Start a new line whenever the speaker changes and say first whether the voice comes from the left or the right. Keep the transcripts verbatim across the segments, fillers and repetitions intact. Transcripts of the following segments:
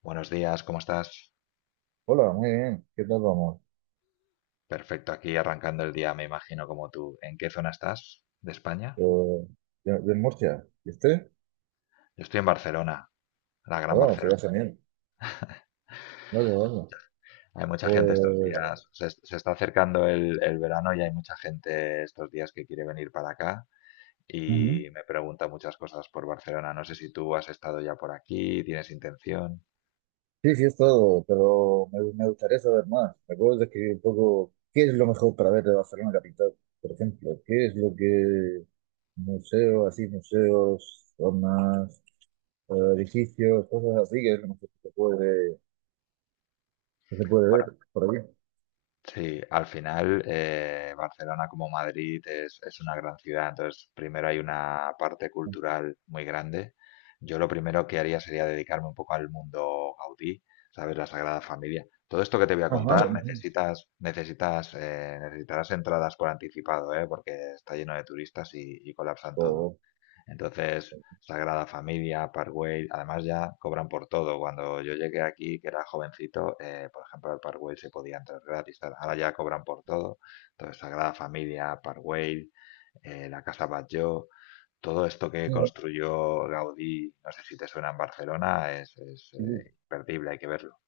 left: Buenos días, ¿cómo estás?
right: Hola, muy bien. ¿Qué tal vamos?
left: Perfecto, aquí arrancando el día, me imagino, como tú. ¿En qué zona estás de España?
right: Yo, de, de Murcia. ¿Y usted?
left: Yo estoy en Barcelona, la gran
right: Oh, se ve
left: Barcelona.
right: genial. No, de dónde.
left: Hay mucha gente estos
right: Pues,
left: días, se, se está acercando el, el verano y hay mucha gente estos días que quiere venir para acá
right: ujú.
left: y me pregunta muchas cosas por Barcelona. No sé si tú has estado ya por aquí, tienes intención.
right: Sí, sí, es todo, pero me, me gustaría saber más. ¿Me puedes describir un poco qué es lo mejor para ver de Barcelona capital? Por ejemplo, ¿qué es lo que museos, así, museos, zonas, eh, edificios, cosas así, que es lo mejor que se puede, que se puede
left: Bueno,
right: ver por aquí?
left: sí, al final eh, Barcelona como Madrid es, es una gran ciudad, entonces primero hay una parte cultural muy grande. Yo lo primero que haría sería dedicarme un poco al mundo Gaudí, ¿sabes? La Sagrada Familia. Todo esto que te voy a
right: Ajá.
left: contar
right: ujú.
left: necesitas, necesitas, eh, necesitarás entradas por anticipado, ¿eh? Porque está lleno de turistas y, y colapsan todo.
right: O-
left: Entonces, Sagrada Familia, Parkway, además ya cobran por todo. Cuando yo llegué aquí, que era jovencito, eh, por ejemplo, al Parkway se podía entrar gratis. Tal. Ahora ya cobran por todo. Entonces, Sagrada Familia, Parkway, eh, la Casa Batlló, todo esto que
right: ujú,
left: construyó Gaudí, no sé si te suena en Barcelona, es, es,
right: sí, sí.
left: eh, imperdible, hay que verlo.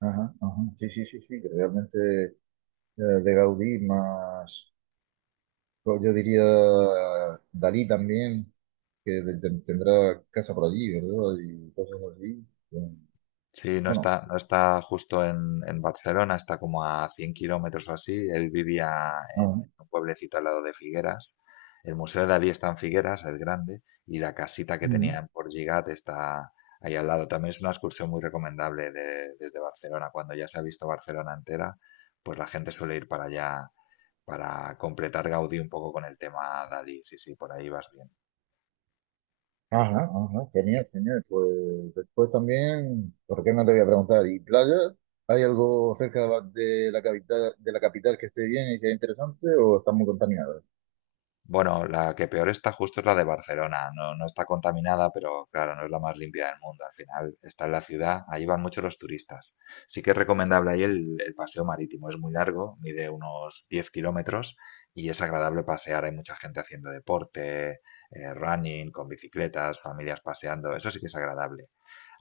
right: Ajá, ajá. Sí, sí, sí, sí, que realmente eh, de Gaudí, más, pues, yo diría Dalí también, que de- ten- tendrá casa por allí, ¿verdad? Y cosas así. Eh,
left: Sí, no
right: Bueno,
left: está, no está justo en, en Barcelona, está como a cien kilómetros o así. Él vivía en
right: ajá,
left: un pueblecito al lado de Figueras. El Museo de Dalí está en Figueras, el grande, y la casita que
right: mm,
left: tenían por Gigat está ahí al lado. También es una excursión muy recomendable de- desde Barcelona. Cuando ya se ha visto Barcelona entera, pues la gente suele ir para allá para completar Gaudí un poco con el tema Dalí. Sí, sí, por ahí vas bien.
right: ajá, ajá, genial, genial. Pues después también, ¿por qué no te voy a preguntar? ¿Y playa? ¿Hay algo cerca de la, de la capital, de la capital que esté bien y sea interesante o está muy contaminada?
left: Bueno, la que peor está justo es la de Barcelona. No, no está contaminada, pero claro, no es la más limpia del mundo. Al final está en la ciudad, ahí van muchos los turistas. Sí que es recomendable ahí el, el paseo marítimo. Es muy largo, mide unos diez kilómetros y es agradable pasear. Hay mucha gente haciendo deporte, eh, running, con bicicletas, familias paseando. Eso sí que es agradable.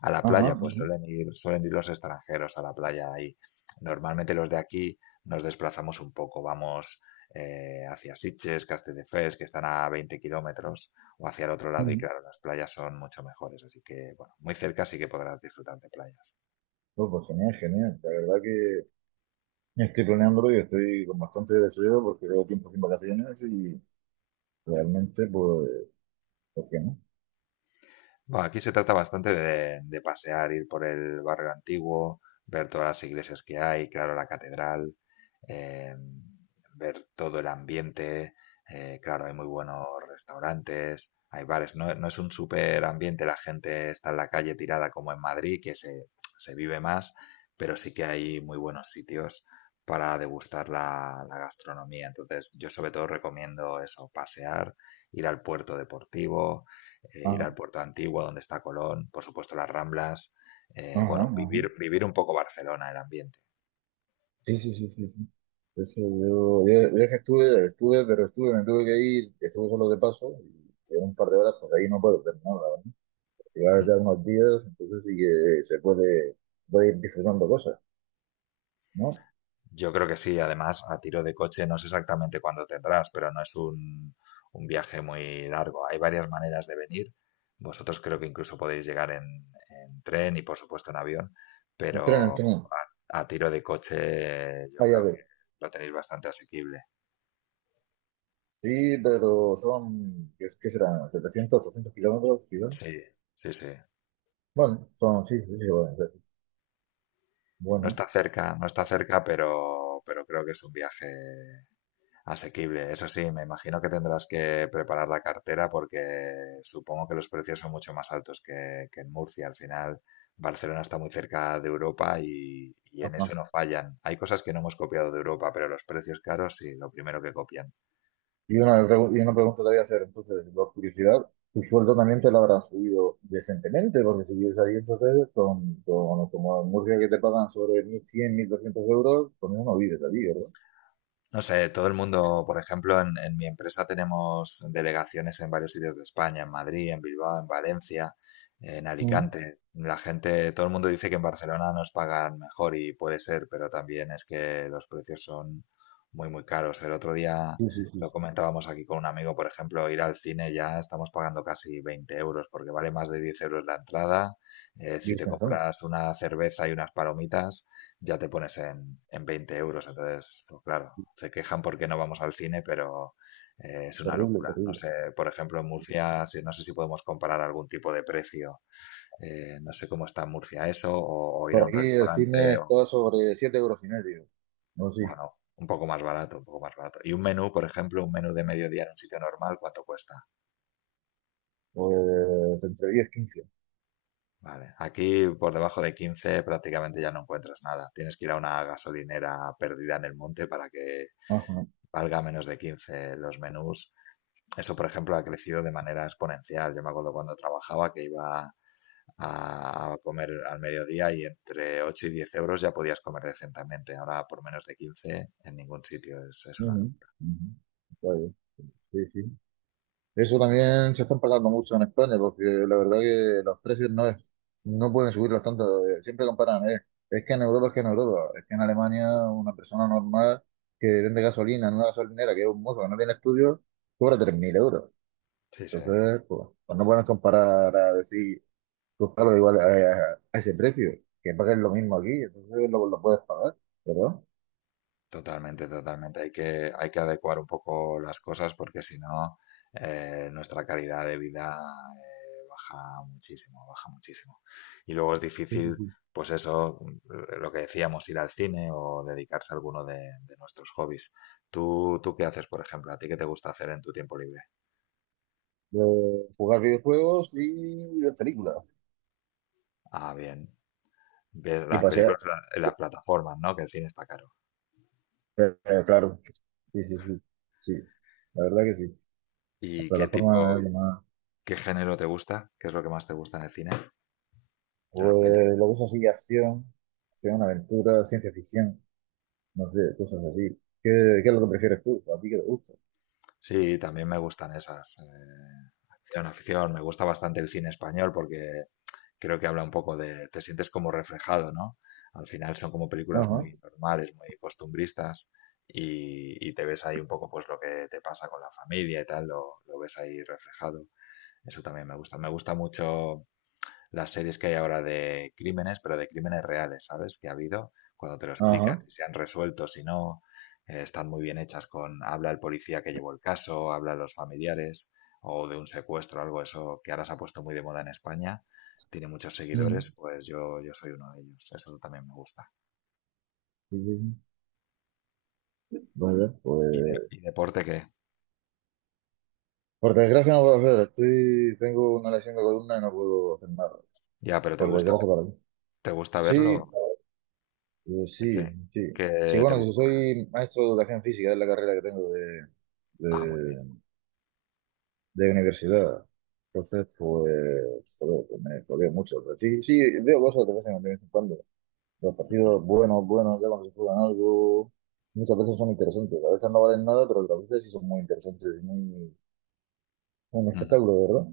left: A la playa,
right: Ajá,
left: pues
right: ajá,
left: suelen ir, suelen ir los extranjeros a la playa ahí. Normalmente los de aquí nos desplazamos un poco, vamos eh, hacia Sitges, Castelldefels, que están a veinte kilómetros, o hacia el otro lado, y
right: ujú.
left: claro, las playas son mucho mejores. Así que, bueno, muy cerca sí que podrás disfrutar de playa.
right: Oh, pues genial, genial. La verdad que estoy planeándolo y estoy con bastante deseo porque llevo tiempo sin vacaciones y realmente pues Ok, ¿no?
left: Bueno, aquí se trata bastante de, de pasear, ir por el barrio antiguo, ver todas las iglesias que hay, claro, la catedral, eh, ver todo el ambiente, eh, claro, hay muy buenos restaurantes, hay bares, no, no es un súper ambiente, la gente está en la calle tirada como en Madrid, que se, se vive más, pero sí que hay muy buenos sitios para degustar la, la gastronomía. Entonces, yo sobre todo recomiendo eso, pasear, ir al puerto deportivo eh, ir
right: Ajá,
left: al puerto de Antigua donde está Colón, por supuesto las Ramblas, eh,
right: ajá,
left: bueno,
right: ajá.
left: vivir, vivir un poco Barcelona, el ambiente.
right: Sí, sí, sí, sí, sí. Eso, yo, yo, yo es que estuve, estuve, pero estuve, me tuve que ir, estuve solo de paso, y en un par de horas, pues ahí no puedo terminar, la verdad. Si vas
left: Mm.
right: ya unos días, entonces sí que se puede, puede ir disfrutando cosas, ¿no?
left: Yo creo que sí, además a tiro de coche no sé exactamente cuándo tendrás, pero no es un, un viaje muy largo. Hay varias maneras de venir. Vosotros creo que incluso podéis llegar en, en tren y por supuesto en avión,
right: Entreno,
left: pero
right: entreno.
left: a, a tiro de coche yo
right: Vaya a
left: creo que
right: ver.
left: lo tenéis bastante asequible.
right: Sí, pero son, ¿qué, qué serán? setecientos, 800 kilómetros, quizás.
left: Sí, sí, sí.
right: Bueno, son, sí, sí, sí, bueno, sí. Sí.
left: No
right: Bueno,
left: está cerca, no está cerca, pero, pero creo que es un viaje asequible, eso sí, me imagino que tendrás que preparar la cartera porque supongo que los precios son mucho más altos que, que en Murcia. Al final, Barcelona está muy cerca de Europa y, y en
right: ajá.
left: eso no fallan. Hay cosas que no hemos copiado de Europa, pero los precios caros sí, lo primero que copian.
right: Y una, pregu- y una pregunta te voy a hacer, entonces, por curiosidad, tu sueldo también te lo habrán subido decentemente, porque si vives ahí entonces, con, con, como en Murcia que te pagan sobre mil cien, mil doscientos euros, con eso no vives allí, ¿verdad?
left: No sé, todo el mundo, por ejemplo, en, en mi empresa tenemos delegaciones en varios sitios de España, en Madrid, en Bilbao, en Valencia, en
right: Mm.
left: Alicante. La gente, todo el mundo dice que en Barcelona nos pagan mejor y puede ser, pero también es que los precios son muy, muy caros. El otro día
right: Sí, sí, sí.
left: lo
right: Sí.
left: comentábamos aquí con un amigo, por ejemplo, ir al cine ya estamos pagando casi veinte euros porque vale más de diez euros la entrada. Eh, si te
right: Virgen Santa,
left: compras una cerveza y unas palomitas ya te pones en, en veinte euros. Entonces, pues claro, se quejan porque no vamos al cine, pero eh, es una
right: terrible,
left: locura. No
right: terrible.
left: sé, por ejemplo, en Murcia, si- no sé si podemos comparar algún tipo de precio. Eh, no sé cómo está en Murcia eso, o, o ir a
right: Por
left: un
right: aquí el cine
left: restaurante, o,
right: está sobre siete euros y medio, no sí,
left: bueno, un poco más barato, un poco más barato. Y un menú, por ejemplo, un menú de mediodía en un sitio normal, ¿cuánto cuesta?
right: pues entre diez y quince.
left: Vale. Aquí por debajo de quince prácticamente ya no encuentras nada. Tienes que ir a una gasolinera perdida en el monte para que
right: Ajá.
left: valga menos de quince los menús. Eso, por ejemplo, ha crecido de manera exponencial. Yo me acuerdo cuando trabajaba que iba a a comer al mediodía y entre ocho y diez euros ya podías comer decentemente. Ahora por menos de quince en ningún sitio. Es, es una...
right: Ujú, ujú. Está bien, sí, sí. Eso también se están pasando mucho en España, porque la verdad que los precios no es, no pueden subirlos tanto. Eh, Siempre comparan, eh, es que en Europa es que en Europa, es que en Alemania una persona normal que vende gasolina en una gasolinera, que es un mozo que no tiene estudios, cobra tres mil euros.
left: Sí, sí.
right: Entonces, pues, pues no pueden comparar a decir, buscarlo igual a, a- a ese precio, que paguen lo mismo aquí, entonces lo, lo puedes pagar, ¿verdad?
left: Totalmente, totalmente. Hay que, hay que adecuar un poco las cosas porque si no, eh, nuestra calidad de vida eh, baja muchísimo, baja muchísimo. Y luego es
right: Sí, sí,
left: difícil,
right: sí.
left: pues eso, eh, lo que decíamos, ir al cine o dedicarse a alguno de, de nuestros hobbies. ¿Tú, ¿tú qué haces, por ejemplo? ¿A ti qué te gusta hacer en tu tiempo libre?
right: De jugar videojuegos y ver películas.
left: Ah, bien. Ves
right: Y
left: las
right: pasear.
left: películas en la- en las plataformas, ¿no? Que el cine está caro.
right: Eh, eh, claro, sí, sí, sí, sí, la verdad que sí. La
left: ¿Y qué tipo,
right: plataforma es lo más.
left: qué género te gusta? ¿Qué es lo que más te gusta en el cine? ¿De las pelis?
right: Pues lo uso así, acción, acción, aventura, ciencia ficción, no sé, cosas así. ¿Qué, qué es lo que prefieres tú? ¿A ti qué te gusta?
left: Sí, también me gustan esas. Eh, acción, afición. Me gusta bastante el cine español porque creo que habla un poco de... Te sientes como reflejado, ¿no? Al final son como películas
right: Ajá,
left: muy normales, muy costumbristas y, y te ves ahí un poco pues lo que te pasa con la familia y tal, lo, lo ves ahí reflejado. Eso también me gusta. Me gusta mucho las series que hay ahora de crímenes, pero de crímenes reales, ¿sabes? Que ha habido, cuando te lo explican,
right: ajá.
left: si se han resuelto, si no, eh, están muy bien hechas con, habla el policía que llevó el caso, habla los familiares, o de un secuestro, algo eso que ahora se ha puesto muy de moda en España, tiene muchos seguidores,
right: Mm.
left: pues yo, yo soy uno de ellos, eso también me gusta.
right: Sí, sí, sí. Muy bien,
left: ¿Y, de-
right: pues.
left: y deporte qué?
right: Por desgracia no puedo hacer, estoy, tengo una lesión de columna y no puedo hacer nada.
left: Ya, pero ¿te
right: Por
left: gusta,
right: desgracia para mí.
left: ¿te gusta
right: Sí,
left: verlo?
right: eh, sí,
left: ¿Qué,
right: sí. Sí,
left: qué te
right: bueno, si
left: gusta?
right: soy maestro de educación física, es la carrera que tengo de,
left: Ah, muy bien.
right: de universidad. Entonces, pues, joder, pues me jodé mucho. Pero sí, sí, veo cosas de vez en, de vez en cuando. Los
left: Ujú,
right: partidos buenos, buenos, ya cuando se juegan algo, muchas veces son interesantes. A veces no valen nada, pero otras veces sí son muy interesantes y muy, un
left: ujú.
right: espectáculo, ¿verdad?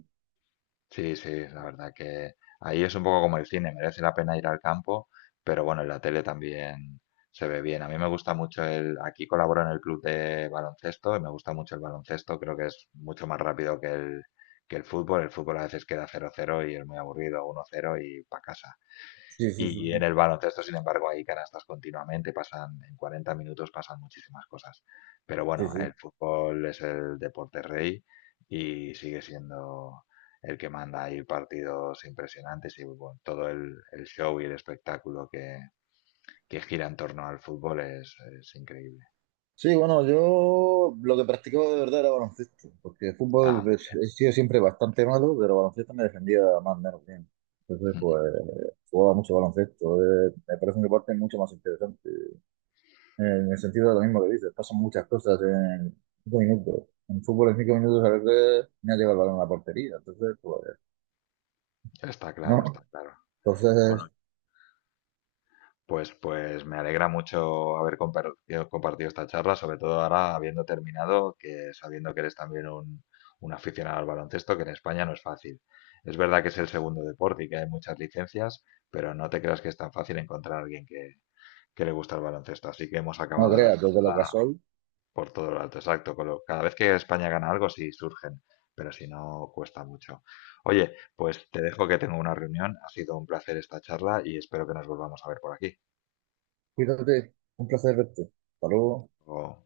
left: Sí, sí, la verdad que ahí es un poco como el cine, merece la pena ir al campo, pero bueno, en la tele también se ve bien. A mí me gusta mucho el, aquí colaboro en el club de baloncesto y me gusta mucho el baloncesto, creo que es mucho más rápido que el, que el fútbol. El fútbol a veces queda cero cero y es muy aburrido, uno cero y para casa.
right: Sí, sí, sí,
left: Y en
right: sí.
left: el baloncesto, sin embargo, hay canastas continuamente, pasan en cuarenta minutos pasan muchísimas cosas. Pero
right: Sí,
left: bueno, el
right: sí.
left: fútbol es el deporte rey y sigue siendo el que manda. Hay partidos impresionantes y bueno, todo el, el show y el espectáculo que, que gira en torno al fútbol es, es increíble.
right: Sí, bueno, yo lo que practicaba de verdad era baloncesto, porque fútbol
left: Ah, muy
right: pues, he sido siempre bastante malo, pero baloncesto me defendía más o menos bien. Entonces,
left: bien.
right: pues, jugaba mucho baloncesto. eh, me parece un deporte mucho más interesante. Eh, en el sentido de lo mismo que dices, pasan muchas cosas en cinco minutos. En fútbol en cinco minutos a veces me ha llegado el balón a la portería, entonces, pues,
left: Está claro, está
right: no.
left: claro. Bueno,
right: Entonces,
left: pues, pues me alegra mucho haber compar- eh, compartido esta charla, sobre todo ahora habiendo terminado, que sabiendo que eres también un, un aficionado al baloncesto, que en España no es fácil. Es verdad que es el segundo deporte y que hay muchas licencias, pero no te creas que es tan fácil encontrar a alguien que, que le gusta el baloncesto. Así que hemos
right: no
left: acabado la
right: creas, desde lo
left: charla
right: casual,
left: por todo lo alto, exacto. con lo- cada vez que España gana algo, sí surgen, pero si no, cuesta mucho. Oye, pues te dejo que tengo una reunión. Ha sido un placer esta charla y espero que nos volvamos a ver por aquí.
right: cuídate, un placer verte. Hasta luego.
left: O-